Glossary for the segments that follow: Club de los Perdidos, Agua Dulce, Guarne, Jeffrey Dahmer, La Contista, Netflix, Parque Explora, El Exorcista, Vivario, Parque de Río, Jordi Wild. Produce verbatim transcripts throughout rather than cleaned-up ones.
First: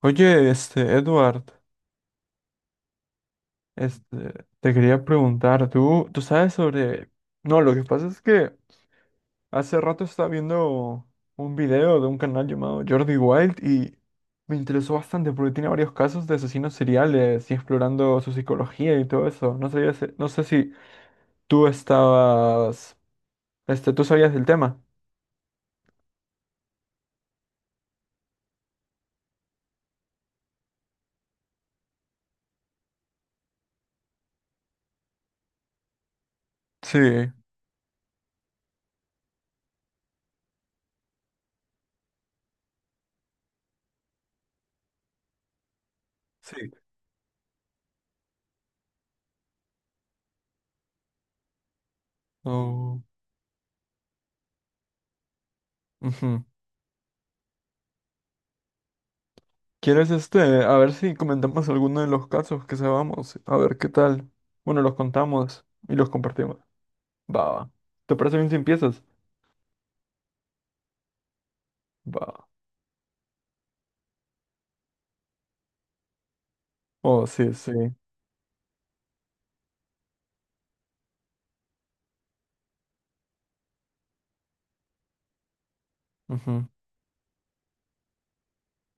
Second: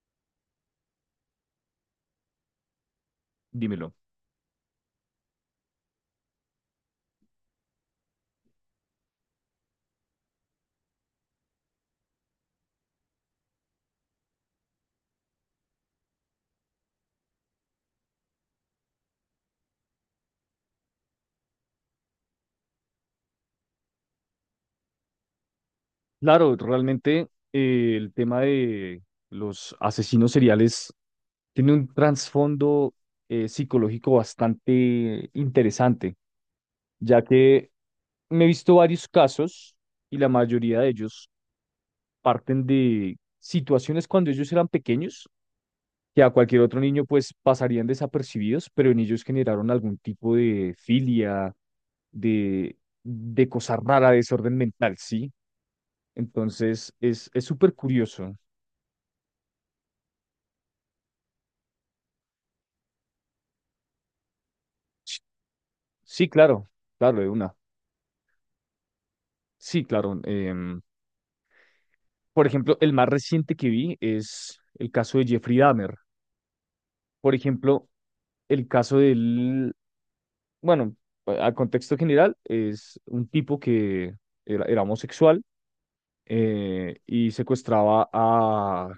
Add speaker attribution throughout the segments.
Speaker 1: Oye, este, Edward,
Speaker 2: Dímelo.
Speaker 1: este, te quería preguntar, ¿tú, tú sabes sobre... No, lo que pasa es que hace rato estaba viendo un video de un canal llamado Jordi Wild y me interesó bastante porque tiene varios casos de asesinos seriales y explorando su psicología y todo eso. No sabía, si- no sé si tú estabas, este, tú sabías del tema.
Speaker 2: Claro, realmente eh, el tema de los asesinos seriales tiene un trasfondo eh, psicológico bastante interesante,
Speaker 1: Sí,
Speaker 2: ya que me he visto varios casos y la mayoría de ellos parten de situaciones cuando ellos eran pequeños, que a cualquier
Speaker 1: sí.
Speaker 2: otro niño pues pasarían desapercibidos, pero en ellos generaron algún tipo de filia, de,
Speaker 1: Oh,
Speaker 2: de cosa rara, desorden mental, ¿sí?
Speaker 1: ujú.
Speaker 2: Entonces es es súper curioso.
Speaker 1: ¿Quieres este? A ver si comentamos alguno de los casos que sabamos. A ver qué tal. Bueno, los contamos y los
Speaker 2: Sí,
Speaker 1: compartimos.
Speaker 2: claro, claro, de
Speaker 1: Va,
Speaker 2: una.
Speaker 1: va. ¿Te parece bien si empiezas?
Speaker 2: Sí, claro. Em, por
Speaker 1: Va.
Speaker 2: ejemplo, el más reciente que vi es el caso de Jeffrey Dahmer.
Speaker 1: Oh,
Speaker 2: Por
Speaker 1: sí, sí.
Speaker 2: ejemplo, el caso del, bueno, a contexto general, es un tipo que era, era homosexual,
Speaker 1: Ujú.
Speaker 2: eh, y secuestraba a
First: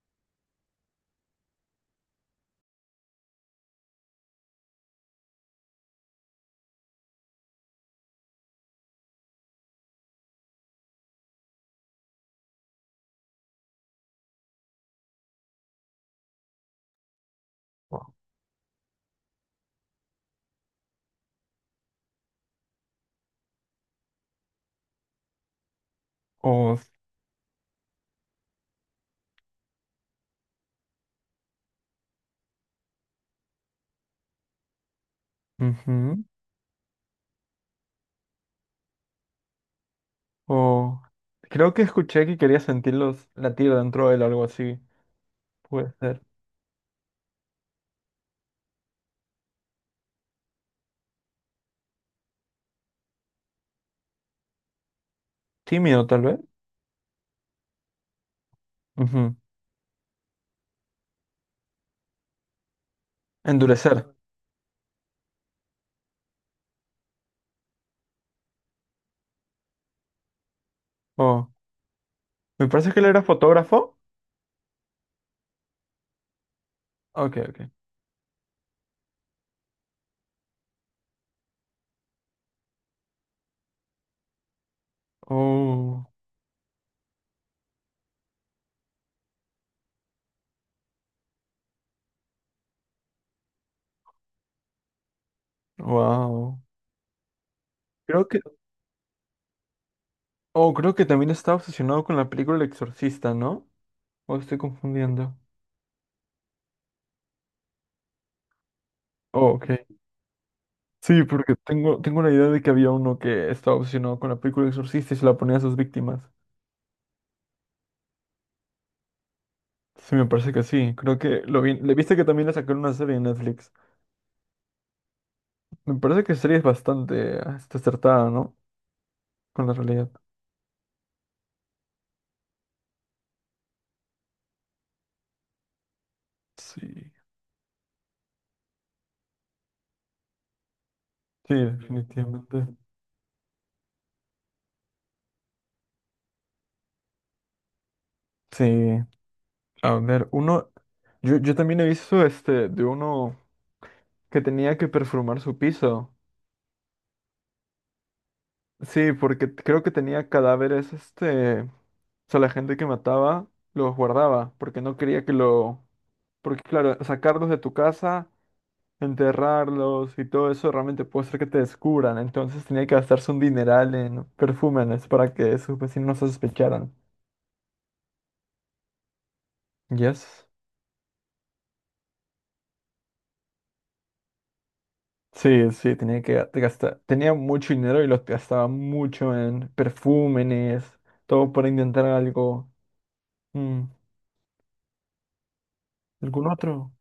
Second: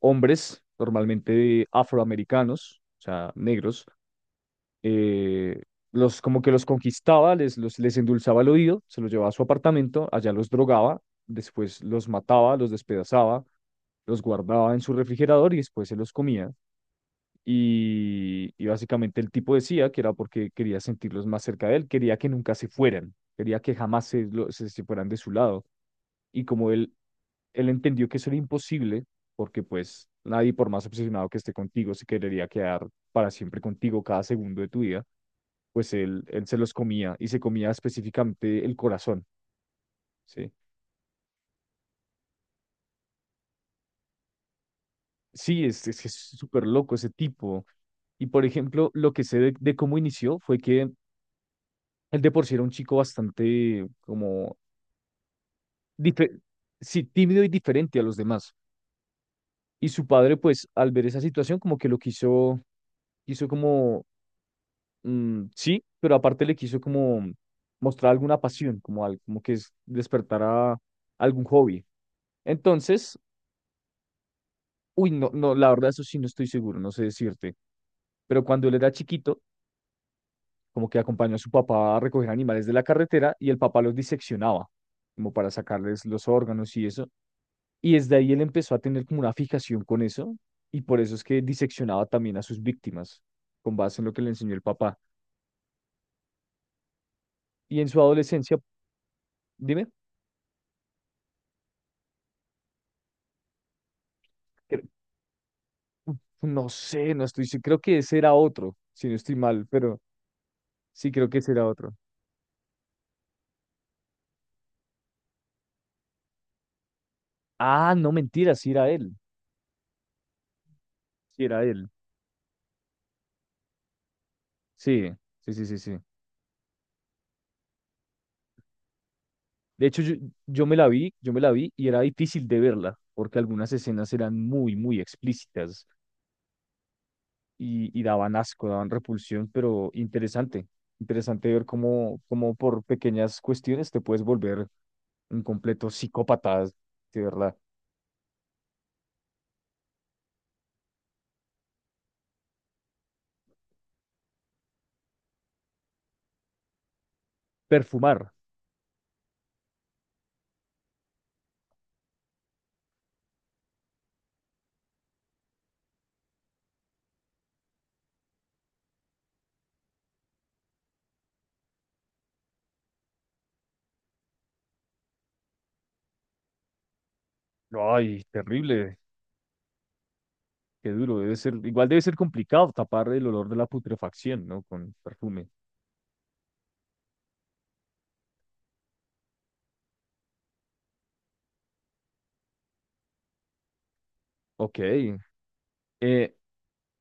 Speaker 2: hombres, normalmente afroamericanos, o sea, negros, eh, los, como que los conquistaba, les, los, les endulzaba el oído, se los llevaba a su apartamento, allá los drogaba, después los mataba, los despedazaba, los guardaba en su refrigerador y después se los comía. Y, y básicamente el tipo decía que era porque quería sentirlos más cerca de él, quería que nunca se fueran, quería que jamás se, lo- se, se fueran de su lado. Y como
Speaker 1: Oh, s-
Speaker 2: él, él entendió que eso era imposible, porque pues nadie, por más obsesionado que esté contigo, se querería quedar para siempre contigo cada segundo de tu vida, pues él,
Speaker 1: ujú.
Speaker 2: él se los comía y se comía específicamente el corazón, ¿sí?
Speaker 1: Oh. Creo que escuché que quería sentirlos latir dentro de él, algo así.
Speaker 2: Sí, es,
Speaker 1: Puede
Speaker 2: es que es
Speaker 1: ser.
Speaker 2: súper loco ese tipo. Y por ejemplo, lo que sé de, de cómo inició fue que él de por sí era un chico bastante como,
Speaker 1: Tímido, tal
Speaker 2: dife-
Speaker 1: vez.
Speaker 2: sí, tímido y diferente a los demás.
Speaker 1: Ujú.
Speaker 2: Y su padre, pues, al ver esa situación, como que lo quiso, quiso como,
Speaker 1: Endurecer.
Speaker 2: mm, sí, pero aparte le quiso como mostrar alguna pasión, como, al- como que es despertar a algún
Speaker 1: Oh.
Speaker 2: hobby.
Speaker 1: Me parece que él
Speaker 2: Entonces,
Speaker 1: era fotógrafo.
Speaker 2: uy, no, no, la verdad, eso sí no estoy seguro, no sé
Speaker 1: Ok,
Speaker 2: decirte.
Speaker 1: ok.
Speaker 2: Pero cuando él era chiquito, como que acompañó a su papá a recoger animales de la carretera y el papá los diseccionaba, como para sacarles
Speaker 1: Oh,
Speaker 2: los órganos y eso. Y desde ahí él empezó a tener como una fijación con eso, y por eso es que diseccionaba también a sus víctimas, con base en lo que le enseñó el papá.
Speaker 1: wow.
Speaker 2: Y en su
Speaker 1: Creo
Speaker 2: adolescencia, dime,
Speaker 1: Oh, creo que también estaba obsesionado con la película El Exorcista, ¿no? ¿O estoy
Speaker 2: cre-
Speaker 1: confundiendo?
Speaker 2: no sé, no estoy, se- creo que ese era otro, si no estoy
Speaker 1: Oh,
Speaker 2: mal,
Speaker 1: ok.
Speaker 2: pero sí
Speaker 1: Sí,
Speaker 2: creo que ese
Speaker 1: porque
Speaker 2: era otro.
Speaker 1: tengo, tengo la idea de que había uno que estaba obsesionado con la película El Exorcista y se la ponía a sus víctimas.
Speaker 2: Ah, no, mentira, sí era él,
Speaker 1: Sí, me parece que sí. Creo que
Speaker 2: sí
Speaker 1: lo
Speaker 2: era
Speaker 1: vi.
Speaker 2: él.
Speaker 1: Le viste que también le sacaron una serie en Netflix.
Speaker 2: Sí, sí, sí, sí,
Speaker 1: Me
Speaker 2: sí.
Speaker 1: parece que la serie es bastante ah, está acertada, ¿no? Con la
Speaker 2: De hecho,
Speaker 1: realidad.
Speaker 2: yo, yo me la vi, yo me la vi y era difícil de verla, porque algunas escenas eran muy, muy explícitas
Speaker 1: Sí.
Speaker 2: y, y daban asco, daban repulsión, pero interesante, interesante
Speaker 1: Sí,
Speaker 2: ver cómo, cómo
Speaker 1: definitivamente.
Speaker 2: por pequeñas cuestiones te puedes volver un completo psicópata, de verdad.
Speaker 1: Sí. A ver, uno. Yo, yo también he visto este de uno que tenía que perfumar su piso.
Speaker 2: Perfumar.
Speaker 1: Sí, porque creo que tenía cadáveres, este, o sea, la gente que mataba los guardaba, porque no quería que lo, porque claro, sacarlos de tu casa, enterrarlos y todo eso realmente puede ser que te descubran, entonces tenía que gastarse un dineral en perfúmenes para que sus vecinos no sospecharan.
Speaker 2: Ay, terrible,
Speaker 1: Yes.
Speaker 2: qué duro. Debe ser, igual debe ser complicado tapar el olor de la putrefacción, ¿no? Con perfume.
Speaker 1: Sí, sí, tenía que ga- gastar, tenía mucho dinero y lo gastaba mucho en perfúmenes, todo para intentar algo. Mm,
Speaker 2: Ok. Eh,
Speaker 1: ¿algún otro?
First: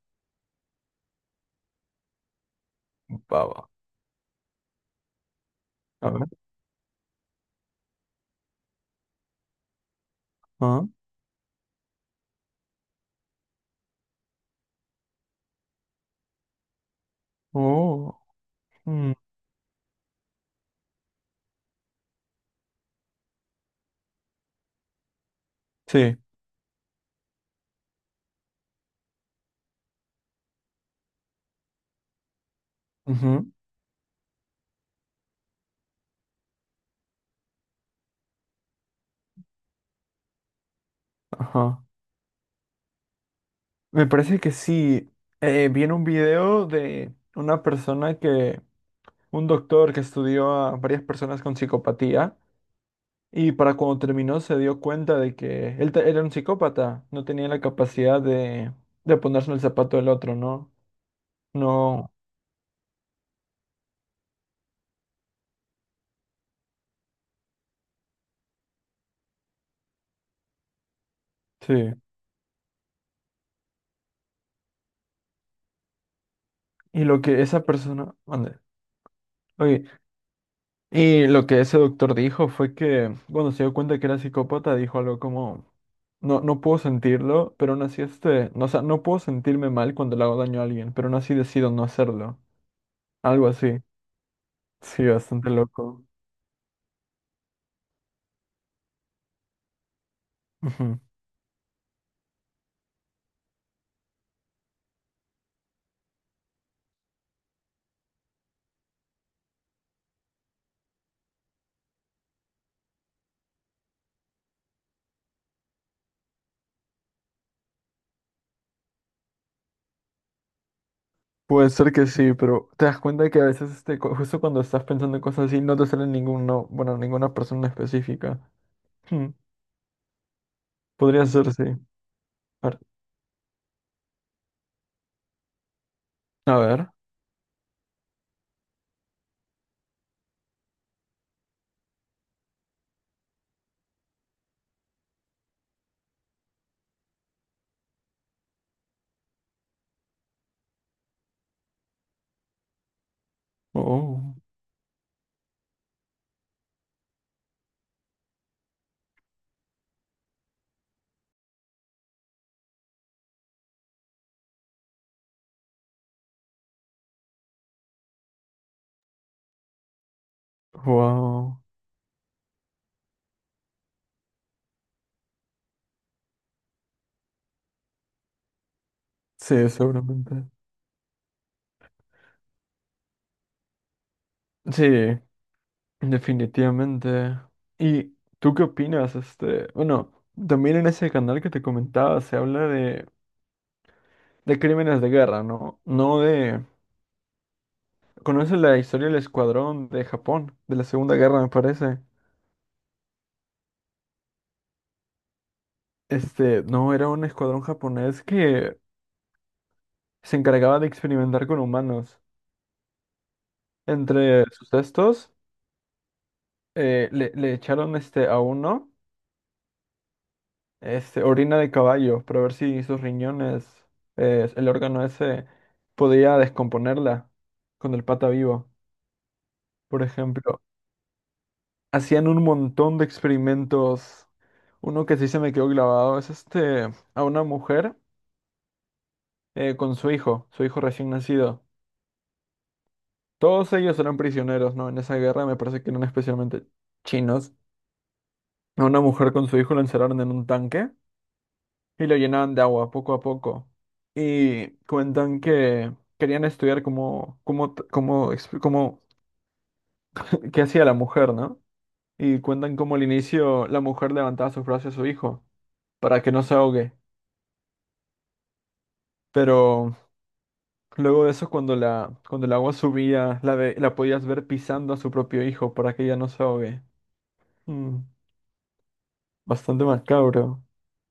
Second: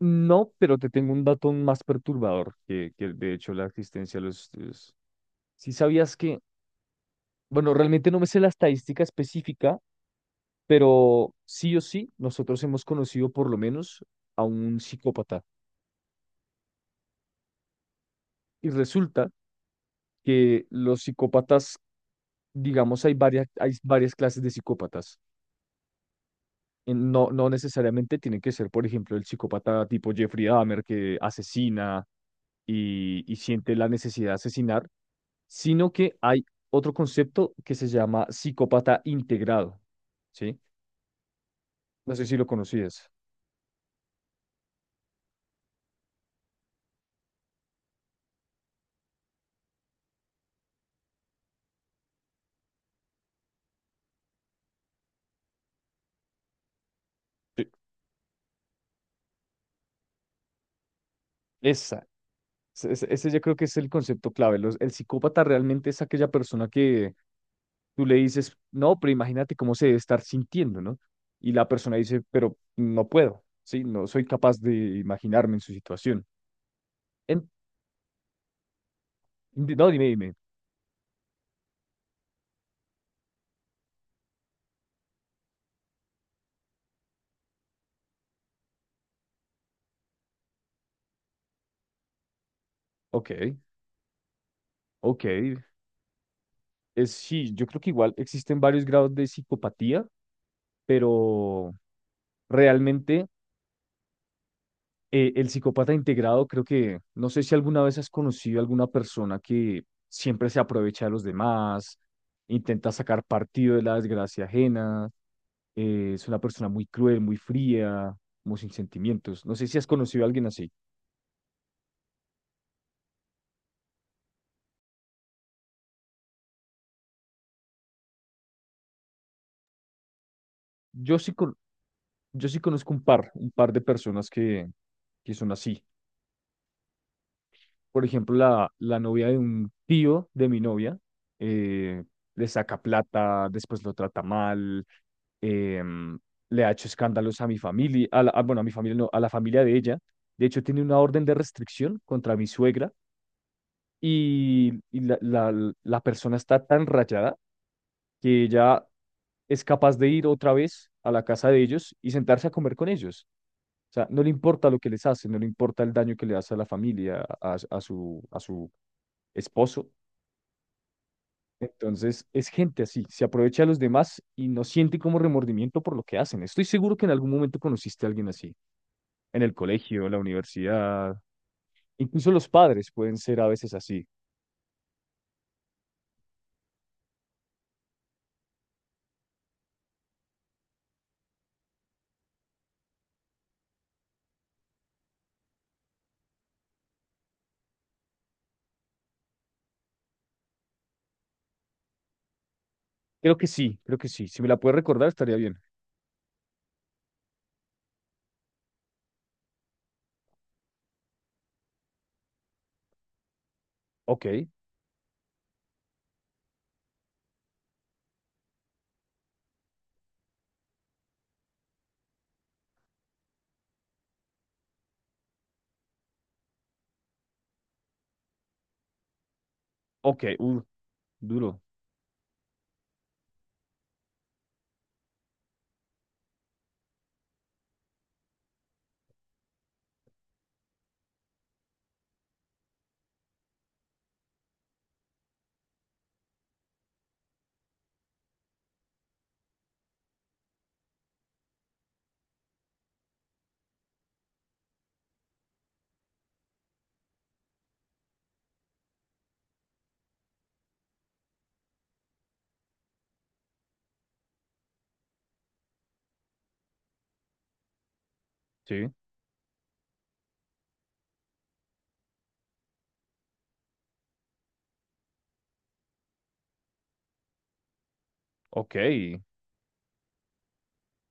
Speaker 2: No, pero te tengo un dato aún más perturbador que, que de hecho la
Speaker 1: Baba.
Speaker 2: existencia de los estudios. Si
Speaker 1: A
Speaker 2: sabías
Speaker 1: ver.
Speaker 2: que, bueno, realmente no me sé la estadística específica, pero sí o sí, nosotros hemos conocido por lo menos a un psicópata.
Speaker 1: Oh,
Speaker 2: Y
Speaker 1: mm,
Speaker 2: resulta que los psicópatas, digamos, hay varias, hay varias clases de psicópatas.
Speaker 1: sí.
Speaker 2: En- No, no necesariamente tienen que ser, por ejemplo, el psicópata tipo Jeffrey Dahmer que asesina y, y
Speaker 1: Ujú,
Speaker 2: siente la necesidad de asesinar, sino que hay otro concepto que se llama psicópata integrado, ¿sí?
Speaker 1: ajá.
Speaker 2: No sé si lo conocías.
Speaker 1: Me parece que sí. Eh, vi en un video de una persona que, un doctor que estudió a varias personas con psicopatía y para cuando terminó se dio cuenta de que él te- era un psicópata, no tenía la
Speaker 2: Sí.
Speaker 1: capacidad de, de ponerse en el zapato del otro, ¿no?
Speaker 2: Esa,
Speaker 1: No,
Speaker 2: ese, ese- Ese yo creo que es el concepto clave. Los- el psicópata realmente es aquella persona que tú le dices, no, pero imagínate cómo se debe estar sintiendo, ¿no? Y la
Speaker 1: sí.
Speaker 2: persona dice, pero no puedo, ¿sí? No soy capaz de imaginarme en su situación.
Speaker 1: Y lo que
Speaker 2: En-
Speaker 1: esa persona, mande.
Speaker 2: di-
Speaker 1: Oye,
Speaker 2: no, dime, dime.
Speaker 1: y lo que ese doctor dijo fue que, bueno, se dio cuenta que era psicópata, dijo algo como, no, no puedo sentirlo, pero aún así este, no, o sea, no puedo sentirme mal cuando le hago daño a alguien, pero aún así decido no hacerlo.
Speaker 2: Ok,
Speaker 1: Algo así. Sí,
Speaker 2: ok.
Speaker 1: bastante loco.
Speaker 2: Es, sí, yo creo que igual existen varios grados de psicopatía,
Speaker 1: Ujú.
Speaker 2: pero realmente eh, el psicópata integrado, creo que, no sé si alguna vez has conocido a alguna persona que siempre se aprovecha de los demás, intenta sacar partido de la desgracia ajena, eh, es una persona muy cruel, muy fría, muy sin sentimientos. No sé si has conocido a alguien así.
Speaker 1: Puede ser que sí, pero te das cuenta que a veces este, cu- justo cuando estás pensando en cosas así, no te sale ninguno, bueno, ninguna persona específica. Hmm,
Speaker 2: Yo
Speaker 1: podría
Speaker 2: sí,
Speaker 1: ser,
Speaker 2: con-
Speaker 1: sí.
Speaker 2: yo sí
Speaker 1: A ver.
Speaker 2: conozco un par, un par de personas que, que son así.
Speaker 1: A ver.
Speaker 2: Por ejemplo, la, la novia de un tío de mi novia, eh, le saca plata, después lo trata mal, em, le ha hecho escándalos a mi familia, a la- a- bueno, a mi familia no, a la familia de ella. De hecho, tiene una orden de restricción contra mi suegra
Speaker 1: Oh,
Speaker 2: y, y la, la, la persona está tan rayada que ella es capaz de ir otra vez a la casa de ellos y sentarse a comer con ellos. O sea, no le importa lo que les hace, no le importa el daño que le hace a la familia, a, a su, a su esposo.
Speaker 1: wow.
Speaker 2: Entonces, es gente así, se aprovecha de los demás y no siente como remordimiento por lo que hacen. Estoy seguro que en algún momento conociste a alguien así. En el
Speaker 1: Sí,
Speaker 2: colegio, la
Speaker 1: seguramente.
Speaker 2: universidad, incluso los padres pueden ser a veces así.
Speaker 1: Sí. Definitivamente. ¿Y tú qué opinas? Este, bueno, también en ese canal que te comentaba se habla de, de crímenes de guerra, ¿no? No de... ¿Conoces la historia del escuadrón de Japón, de la Segunda Guerra, me parece?
Speaker 2: Creo que sí, creo que sí. Si me la puedes recordar, estaría bien.
Speaker 1: Este, no, era un escuadrón japonés que se encargaba de experimentar con humanos.
Speaker 2: Ok,
Speaker 1: Entre sus textos, le, le echaron este, a uno. Este, orina de caballo, para ver si sus riñones, eh, el órgano ese, podía descomponerla con el pata vivo. Por
Speaker 2: ok,
Speaker 1: ejemplo,
Speaker 2: uh, duro,
Speaker 1: hacían un montón de experimentos. Uno que sí se me quedó grabado es este, a una mujer eh, con su hijo, su hijo recién nacido. Todos ellos eran prisioneros, ¿no? En esa guerra me parece que eran especialmente chinos. A una mujer con su hijo lo encerraron en un tanque y lo llenaban de agua poco a poco. Y cuentan que querían estudiar cómo, cómo, t- cómo, exp- cómo- qué hacía la mujer, ¿no? Y cuentan cómo al inicio la mujer levantaba sus brazos a su hijo para que no se ahogue.
Speaker 2: sí,
Speaker 1: Pero luego de eso, cuando la, cuando el agua subía, la, ve- la podías ver pisando a su propio hijo para que ella no se ahogue. Mm,
Speaker 2: ok.
Speaker 1: bastante macabro.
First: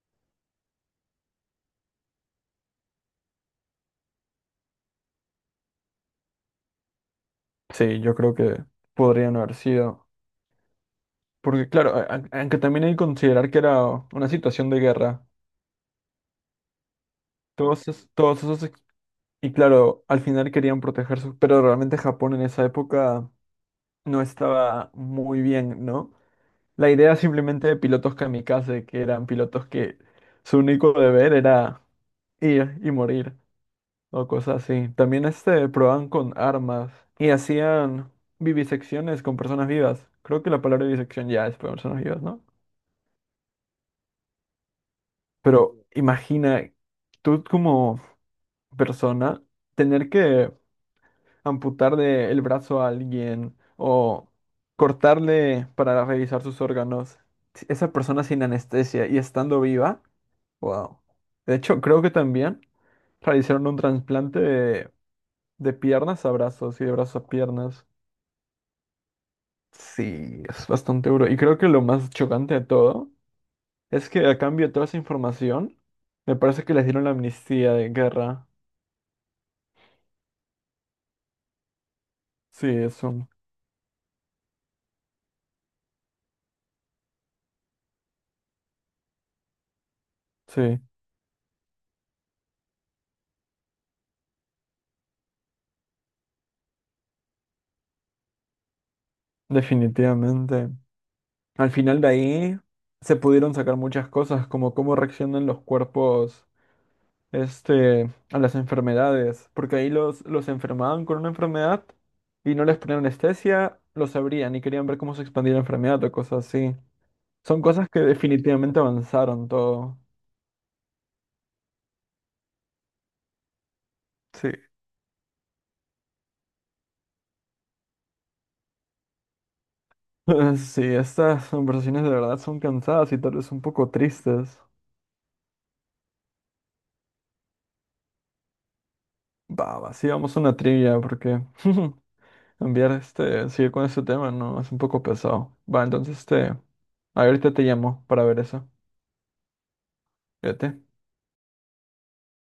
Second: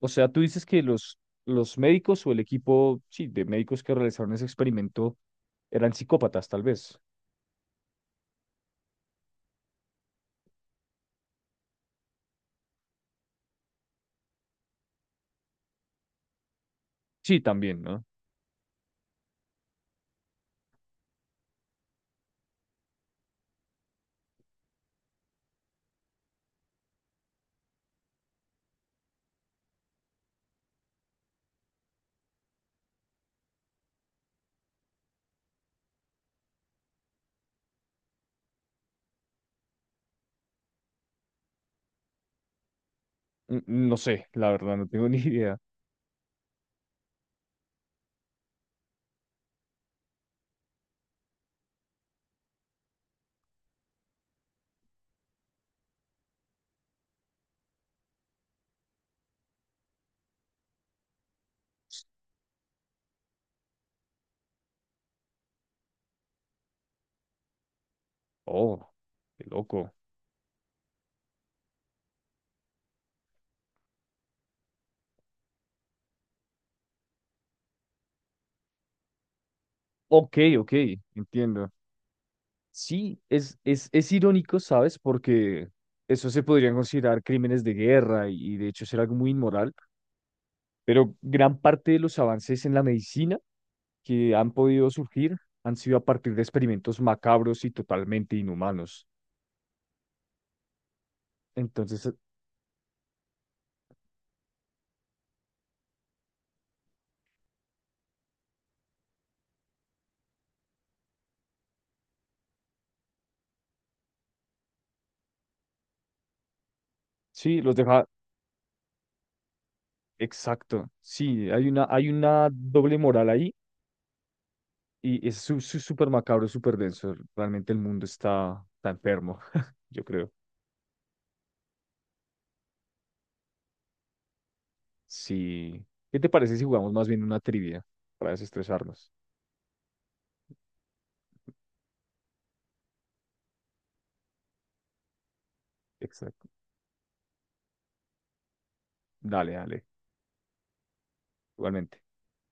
Speaker 2: O sea, tú dices que los, los médicos o el equipo, sí, de médicos que realizaron ese experimento eran psicópatas, tal vez.
Speaker 1: Sí, yo creo que podrían haber sido. Porque claro, a- a- aunque también hay que considerar que era una situación de guerra.
Speaker 2: Sí, también,
Speaker 1: Todos,
Speaker 2: ¿no?
Speaker 1: es- todos esos... ex- Y claro, al final querían protegerse, pero realmente Japón en esa época no estaba muy bien, ¿no? La idea simplemente de pilotos kamikaze, que eran pilotos que su único deber era ir y morir, o cosas así. También este, probaban con armas y hacían vivisecciones con personas vivas. Creo que la palabra vivisección ya es para personas vivas, ¿no?
Speaker 2: N- No sé, la verdad, no tengo ni idea.
Speaker 1: Pero imagina, tú como persona, tener que amputarle el brazo a alguien o cortarle para revisar sus órganos, si esa persona sin anestesia y estando viva, wow. De hecho, creo que también realizaron un trasplante de, de piernas a brazos y de brazos a piernas.
Speaker 2: Oh, qué loco.
Speaker 1: Sí, es bastante duro. Y creo que lo más chocante de todo es que a cambio de toda esa información, me parece que les dieron la amnistía de guerra.
Speaker 2: Ok, ok, entiendo.
Speaker 1: Sí,
Speaker 2: Sí,
Speaker 1: eso.
Speaker 2: es, es, es irónico, ¿sabes? Porque eso se podrían considerar crímenes de guerra y, y de hecho ser algo muy inmoral,
Speaker 1: Sí,
Speaker 2: pero gran parte de los avances en la medicina que han podido surgir han sido a partir de experimentos macabros y totalmente inhumanos.
Speaker 1: definitivamente. Al final
Speaker 2: Entonces,
Speaker 1: de
Speaker 2: eh,
Speaker 1: ahí se pudieron sacar muchas cosas, como cómo reaccionan los cuerpos, este, a las enfermedades, porque ahí los, los enfermaban con una enfermedad y no les ponían anestesia, los abrían y querían ver cómo se expandía la enfermedad o cosas así.
Speaker 2: sí,
Speaker 1: Son
Speaker 2: los
Speaker 1: cosas que
Speaker 2: deja,
Speaker 1: definitivamente avanzaron todo.
Speaker 2: exacto, sí, hay una, hay una doble moral ahí
Speaker 1: Sí.
Speaker 2: y es su- su- súper macabro, súper denso. Realmente el mundo está, está enfermo, yo creo.
Speaker 1: Sí, estas conversaciones de verdad son cansadas y tal vez un poco tristes.
Speaker 2: Sí. ¿Qué te parece si jugamos más bien una trivia para desestresarnos?
Speaker 1: Va, va, sí, vamos a una trivia, porque cambiar este, seguir con este tema, no, es un poco pesado. Va, entonces
Speaker 2: Exacto.
Speaker 1: este, ahorita te llamo para ver eso.
Speaker 2: Dale, dale.
Speaker 1: Fíjate.
Speaker 2: Igualmente.